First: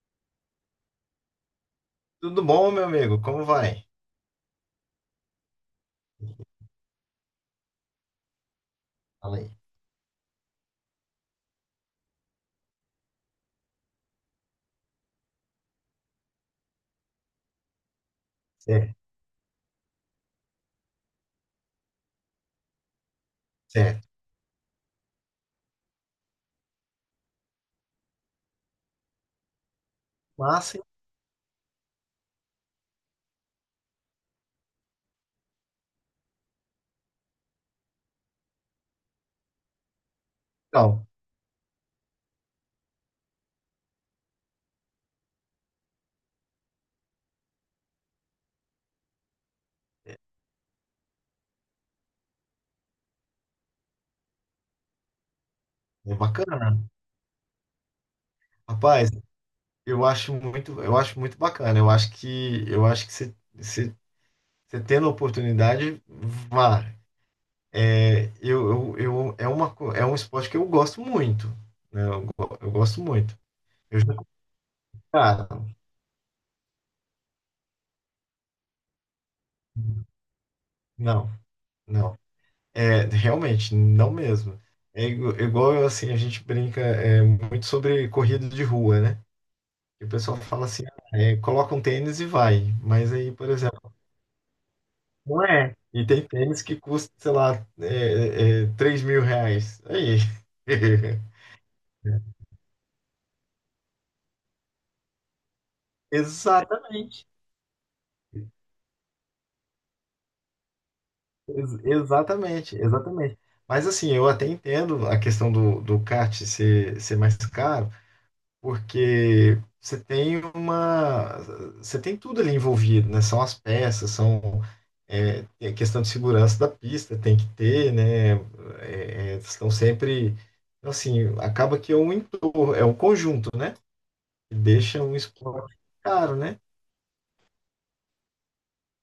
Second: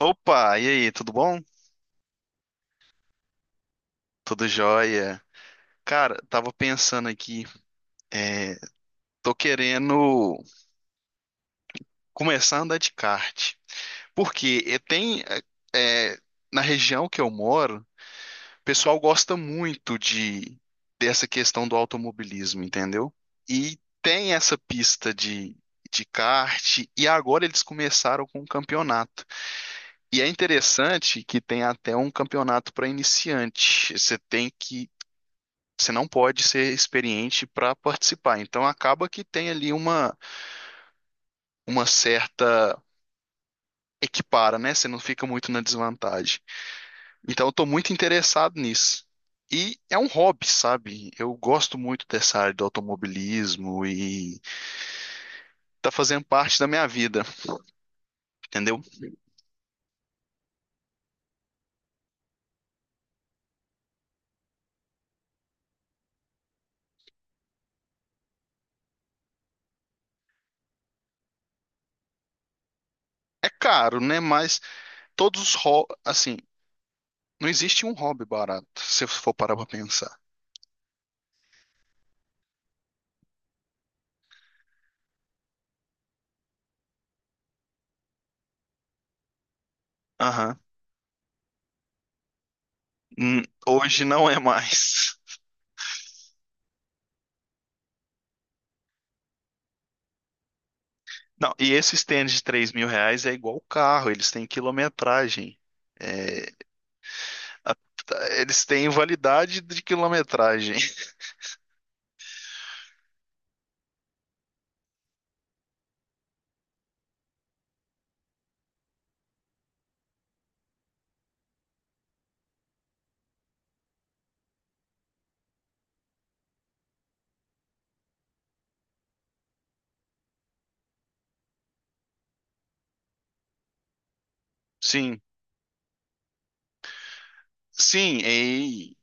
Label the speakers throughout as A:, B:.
A: Opa, e aí, tudo bom?
B: Tudo bom, meu amigo? Como vai?
A: Tudo jóia. Cara, tava pensando aqui, tô
B: Fala aí.
A: querendo começar a andar de kart. Porque eh, na região que eu moro, o
B: Certo,
A: pessoal gosta muito de dessa questão do automobilismo, entendeu? E
B: certo.
A: tem essa pista de kart, e agora eles começaram com um campeonato. E é
B: Massa,
A: interessante que tem até um campeonato para iniciante. Você tem que Você não pode ser experiente para participar. Então acaba que tem ali
B: então.
A: uma certa equipara, né? Você não fica muito na desvantagem. Então eu tô muito interessado nisso. E é um hobby, sabe? Eu gosto muito dessa área do automobilismo e tá
B: É
A: fazendo parte da
B: bacana.
A: minha vida, entendeu?
B: Rapaz, eu acho muito bacana. Eu acho que você tendo a oportunidade, vá. É, eu, é uma, co- é um esporte que eu gosto muito, né? Eu gosto muito.
A: É caro,
B: Eu já,
A: né? Mas todos
B: cara,
A: os hobbies, assim, não existe um hobby barato, se eu for parar pra pensar.
B: não, não. É, realmente, não mesmo. É, igual, assim, a gente brinca, muito sobre corrida de rua, né? E o pessoal
A: Aham.
B: fala assim, ah, coloca um tênis e vai. Mas aí, por exemplo,
A: Hoje não é mais.
B: não é. E tem tênis que custa, sei lá, R$ 3 mil. Aí.
A: Não, e esse stand de 3 mil reais é igual o carro, eles têm quilometragem. É,
B: Exatamente.
A: a- Eles têm validade de quilometragem.
B: Exatamente, exatamente. Mas assim, eu até entendo a questão do kart ser mais caro. Porque você tem tudo ali envolvido, né? São as peças, tem a questão de segurança da pista, tem que ter, né? É, é, estão sempre, então, assim, acaba que é um entorno, é um conjunto, né? Que deixa um
A: Sim,
B: esporte caro, né?
A: sim, e,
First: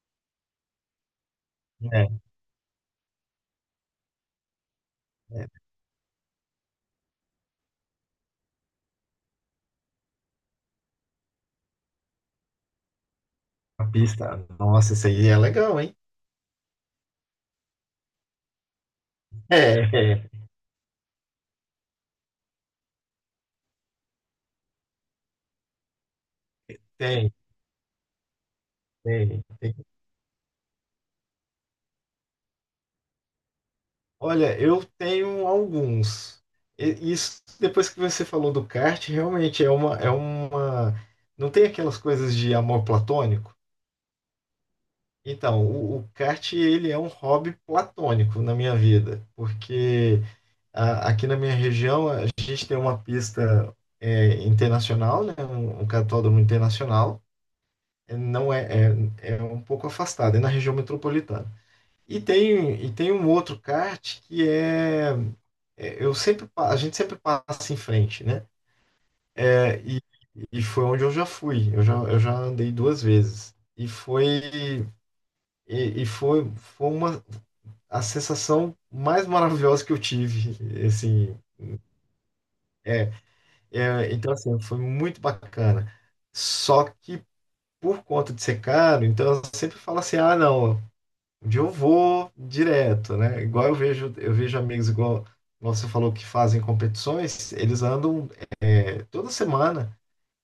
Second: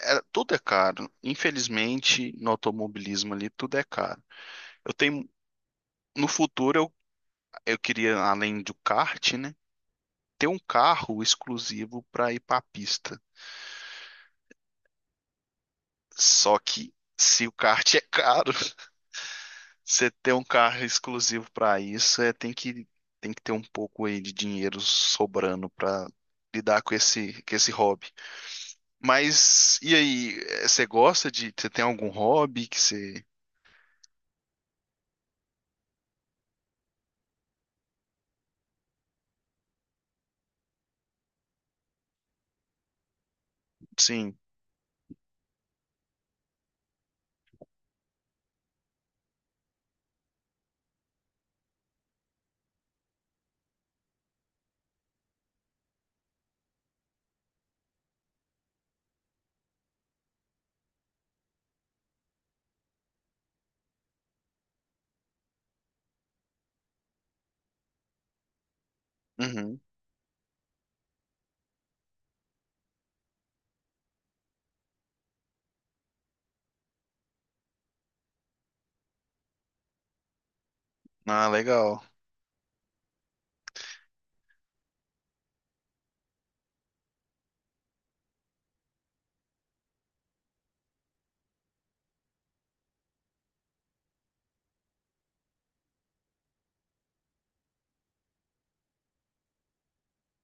A: é- tudo é caro.
B: É,
A: Infelizmente, no automobilismo ali, tudo é caro. Eu tenho,
B: é,
A: no futuro, eu queria, além do kart, né, ter um carro exclusivo para ir para a pista.
B: a pista, nossa, isso aí é legal, hein?
A: Só que se o kart é caro,
B: É.
A: Você
B: é,
A: ter um carro exclusivo para isso é tem que ter um pouco aí de dinheiro sobrando para lidar com
B: tem,
A: esse hobby.
B: tem.
A: Mas e aí, você gosta de você tem algum hobby que você
B: Olha, eu tenho alguns. Isso, depois que você falou do kart, realmente é uma... Não tem aquelas coisas de amor platônico?
A: sim,
B: Então, o kart, ele é um hobby platônico na minha vida, porque aqui na minha região a gente tem uma pista, internacional, né? Um cartódromo internacional. É, não é. É um pouco afastado, é na região metropolitana. E tem um outro kart que é. A gente sempre passa em frente, né?
A: uhum.
B: É, e, e foi onde eu já fui. Eu já andei duas vezes. E foi, foi uma A sensação mais maravilhosa que eu tive, assim,
A: Ah, legal.
B: é, então assim, foi muito bacana. Só que por conta de ser caro, então eu sempre falo assim, ah, não, um dia eu vou direto, né? Igual eu vejo, amigos, igual você falou, que fazem competições, eles andam, toda semana.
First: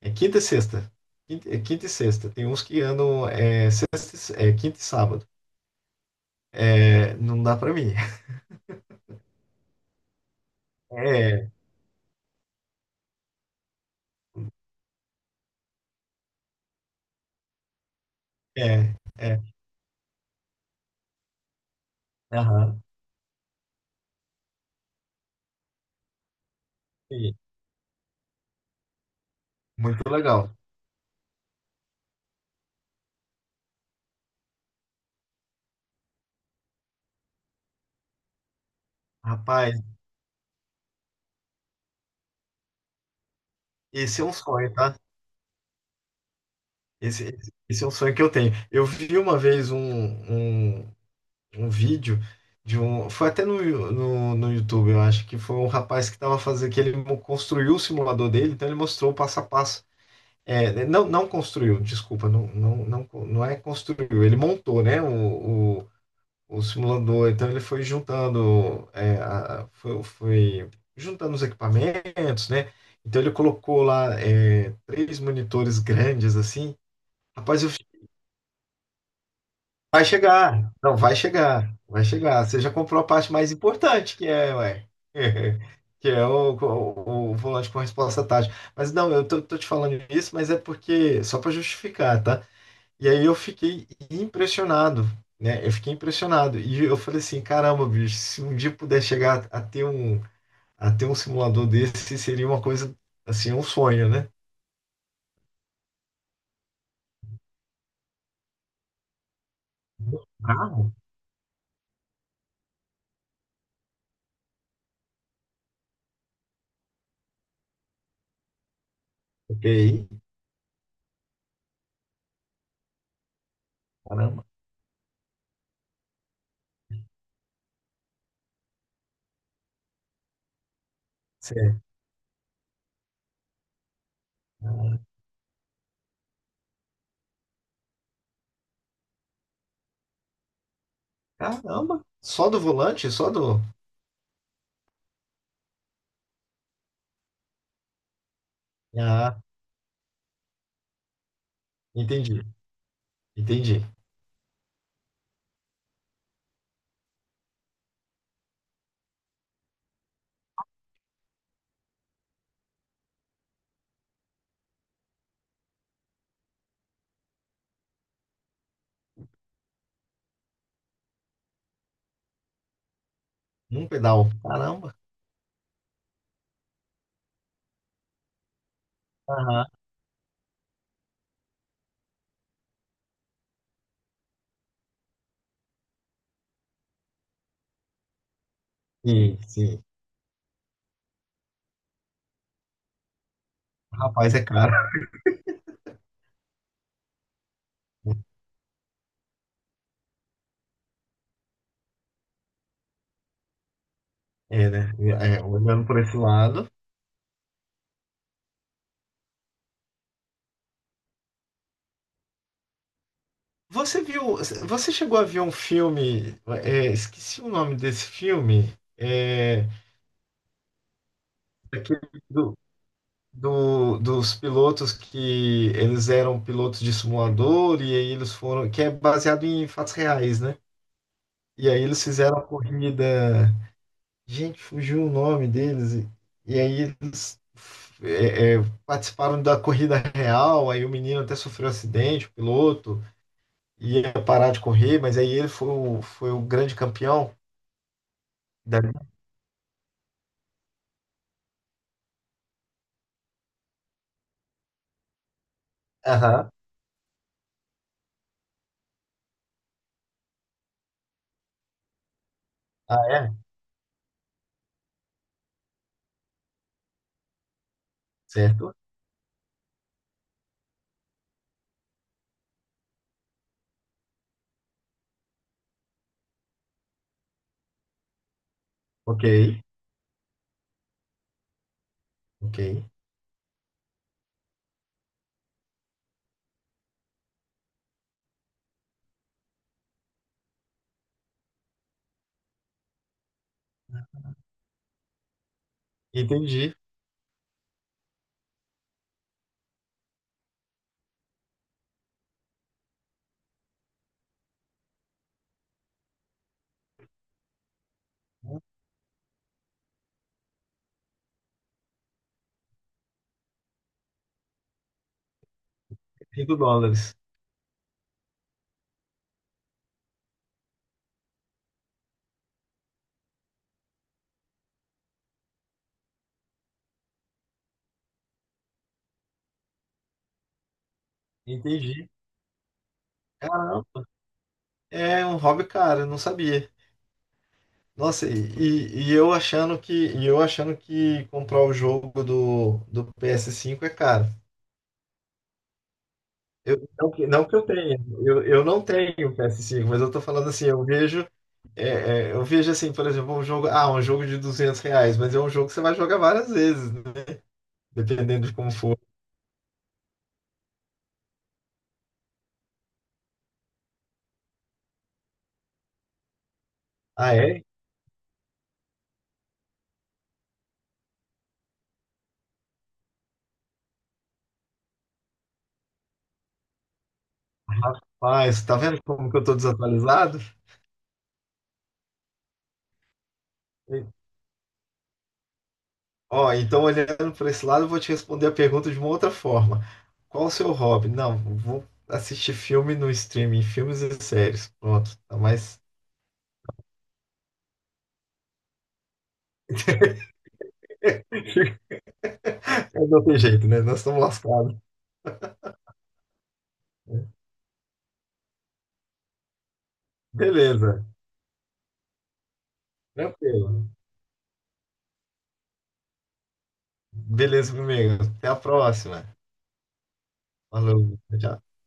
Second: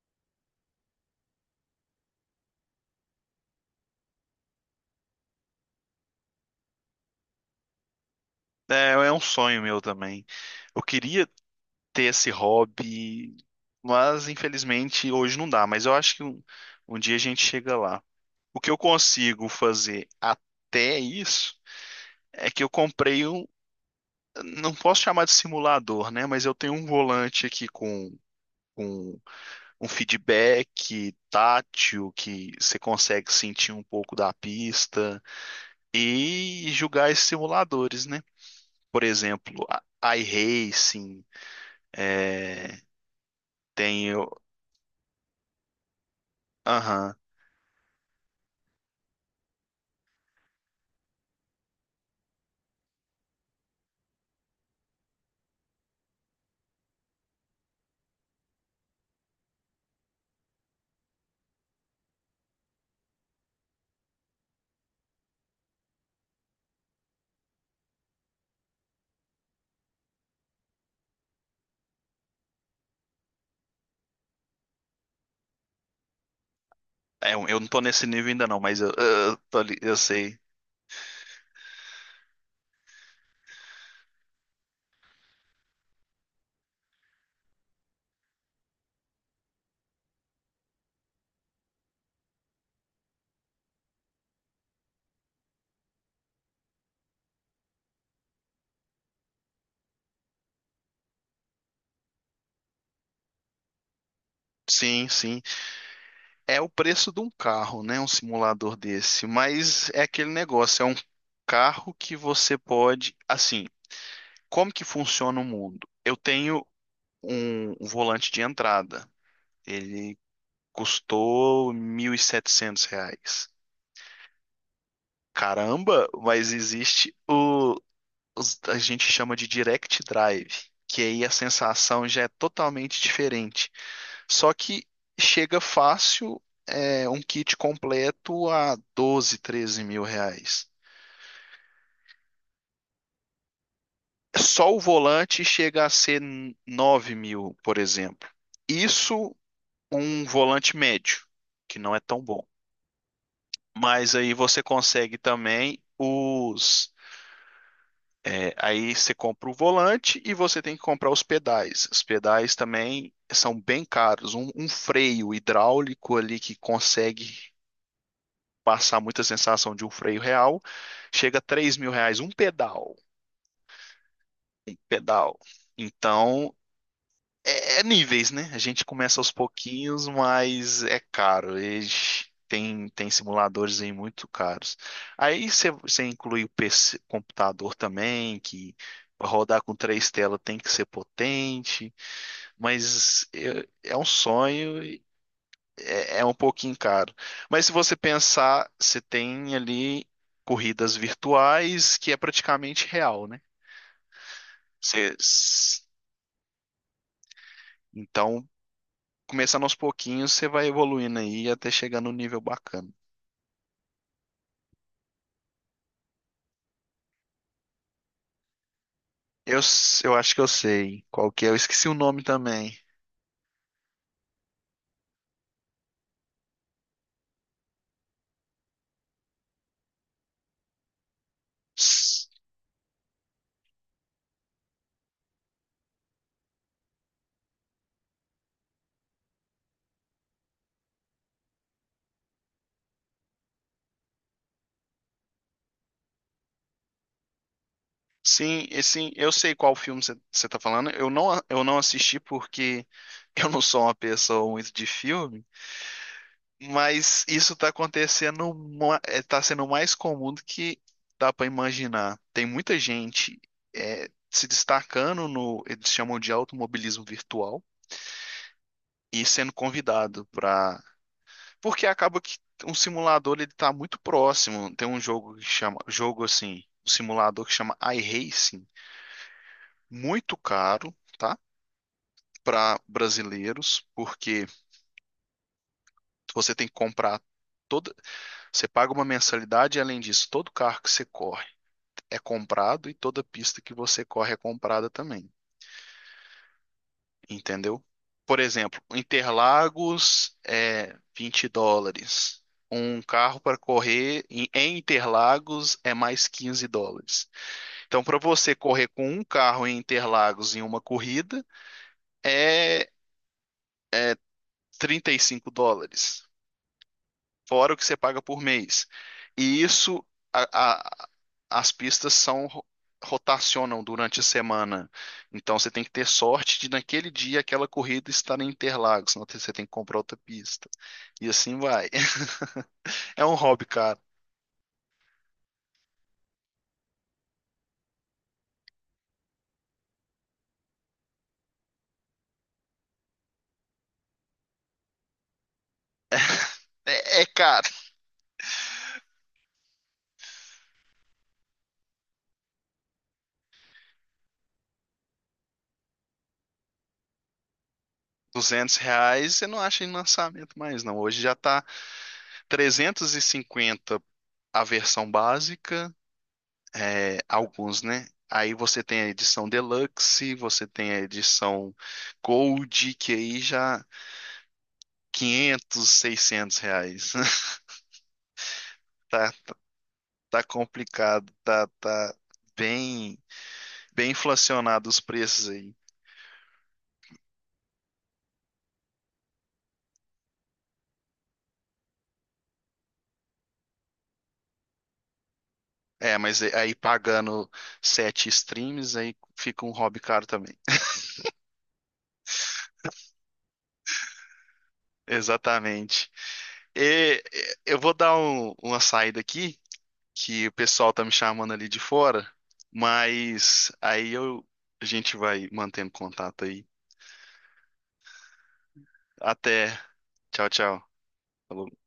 B: É quinta e sexta. É quinta e sexta. Tem uns que andam, é quinta e sábado. É, não dá pra mim.
A: É, é um sonho meu também. Eu queria
B: É,
A: ter esse hobby, mas infelizmente hoje não dá. Mas eu acho que um dia a gente chega lá. O que eu
B: é, é.
A: consigo fazer até isso é que
B: Aham,
A: não posso chamar de simulador, né? Mas eu tenho um
B: sim.
A: volante aqui com um
B: Muito legal.
A: feedback tátil que você consegue sentir um pouco da pista e jogar esses simuladores, né? Por exemplo,
B: Rapaz,
A: iRacing, é, tem,
B: esse é
A: o-
B: um sonho, tá? Esse é um sonho que eu tenho. Eu vi uma vez um vídeo de um. Foi até no YouTube, eu acho. Que foi um rapaz que tava fazendo, que ele construiu o simulador dele, então ele mostrou o passo a passo. Não, não construiu, desculpa, não, não, não, não é construiu, ele montou, né, o simulador. Então ele foi juntando, é, a- foi, foi juntando os equipamentos, né. Então ele colocou lá, três monitores grandes, assim.
A: é, eu
B: Rapaz,
A: não tô nesse nível ainda não, mas eu
B: vai
A: sei.
B: chegar, não, vai chegar, vai chegar. Você já comprou a parte mais importante, que é, ué, que é o volante com resposta tática. Mas não, eu tô te falando isso, mas é porque, só para justificar, tá? E aí eu fiquei impressionado, né? Eu fiquei impressionado. E eu falei assim, caramba, bicho, se um dia puder chegar a ter um, simulador desse, seria uma coisa, assim, um sonho, né?
A: Sim, sim. É o preço de um carro, né? Um simulador desse. Mas é aquele negócio, é
B: Bravo.
A: um carro que você pode. Assim, como que funciona o mundo? Eu tenho um volante de entrada.
B: Ok,
A: Ele custou 1.700 reais.
B: caramba.
A: Caramba, mas existe o. A gente chama de direct drive, que aí a
B: Certo.
A: sensação já é totalmente diferente. Só que chega fácil um kit completo a 12, 13 mil reais.
B: Caramba, só do volante, só do...
A: Só o volante chega a ser 9 mil, por exemplo. Isso
B: Ah,
A: um volante médio, que não é tão
B: entendi,
A: bom.
B: entendi.
A: Mas aí você consegue também os. É, aí você compra o volante e você tem que comprar os pedais. Os pedais também são bem caros. Um freio hidráulico ali que consegue passar muita sensação de um freio real, chega a 3 mil reais
B: Num pedal,
A: um
B: caramba.
A: pedal. Então, é níveis, né? A gente começa aos
B: Aham.
A: pouquinhos, mas é caro. Eles tem, tem simuladores aí muito caros. Aí você inclui o PC, computador também, que pra
B: Sim,
A: rodar com
B: sim.
A: três telas tem que ser potente, mas é um
B: Rapaz, é caro,
A: sonho é um pouquinho caro. Mas se você
B: né?
A: pensar, você tem ali corridas virtuais que é praticamente real, né?
B: É, né?
A: Você-
B: É,
A: s-
B: olhando por esse lado...
A: então, começando aos pouquinhos, você vai evoluindo aí até chegar no nível bacana.
B: Você viu, você chegou a ver um filme? Esqueci o nome desse filme. é,
A: Eu acho que eu sei qual que é. Eu esqueci o
B: Aquele
A: nome
B: do,
A: também.
B: dos pilotos, que eles eram pilotos de simulador e aí eles foram, que é baseado em fatos reais, né? E aí eles
A: S-
B: fizeram a corrida, gente, fugiu o nome deles. E aí eles, participaram da corrida real. Aí o menino até sofreu acidente, o piloto ia parar de correr, mas aí ele foi o grande campeão.
A: Sim, eu sei qual filme você tá falando. Eu não assisti porque eu não sou uma pessoa muito de filme.
B: Aham.
A: Mas isso tá acontecendo, tá sendo mais comum do que dá pra imaginar. Tem muita
B: Ah, é?
A: gente se destacando no, eles chamam de automobilismo virtual,
B: Certo.
A: e sendo convidado pra. Porque acaba que um simulador ele tá muito próximo. Tem um jogo que chama, jogo assim, um simulador que chama iRacing,
B: Ok.
A: muito caro, tá?
B: Ok.
A: Para brasileiros, porque você tem que comprar toda, você paga uma mensalidade e além disso, todo carro que você corre é comprado e toda pista que você corre é comprada também,
B: Entendi.
A: entendeu? Por exemplo, Interlagos é US$ 20. Um carro para correr em Interlagos é mais US$ 15. Então, para você correr com um carro em Interlagos em uma corrida, é US$ 35,
B: US$ 5.
A: fora o que você paga por mês. E isso, a- a- as pistas rotacionam durante a semana. Então você tem que ter sorte de naquele dia aquela corrida estar em Interlagos, senão você tem que comprar outra pista. E assim vai.
B: Entendi.
A: É um hobby, cara.
B: Caramba, é um hobby caro, eu não sabia. Nossa, e eu achando que, comprar o jogo do PS5 é caro. Não,
A: É, é
B: que, não que eu
A: caro.
B: tenha, eu não tenho PS5, mas eu tô falando assim, eu vejo, eu vejo assim, por exemplo, um jogo, ah, um jogo de R$ 200, mas é um jogo que você vai jogar várias vezes, né? Dependendo de como
A: 200
B: for.
A: reais você não acha em lançamento mais, não. Hoje já tá 350 a versão básica, é,
B: Ah, é?
A: alguns, né? Aí você tem a edição Deluxe, você tem a edição Gold, que aí já 500, 600 reais.
B: Ah, você tá vendo como
A: Tá,
B: que eu tô desatualizado?
A: tá complicado, tá bem, bem
B: E-
A: inflacionado os preços aí.
B: Ó, então olhando para esse lado, eu vou te responder a pergunta de uma outra forma. Qual o seu hobby? Não, vou assistir filme no streaming, filmes e séries. Pronto, tá mais.
A: É, aí pagando 7 streams, aí fica um hobby caro também.
B: É do outro jeito, né? Nós estamos lascados.
A: Exatamente. Eu vou dar uma saída aqui que o pessoal tá
B: Beleza,
A: me chamando ali de fora, mas
B: tranquilo.
A: aí eu a gente vai mantendo contato aí.
B: Beleza, meu amigo. Até a próxima.
A: Até. Tchau, tchau.
B: Falou, tchau.
A: Falou.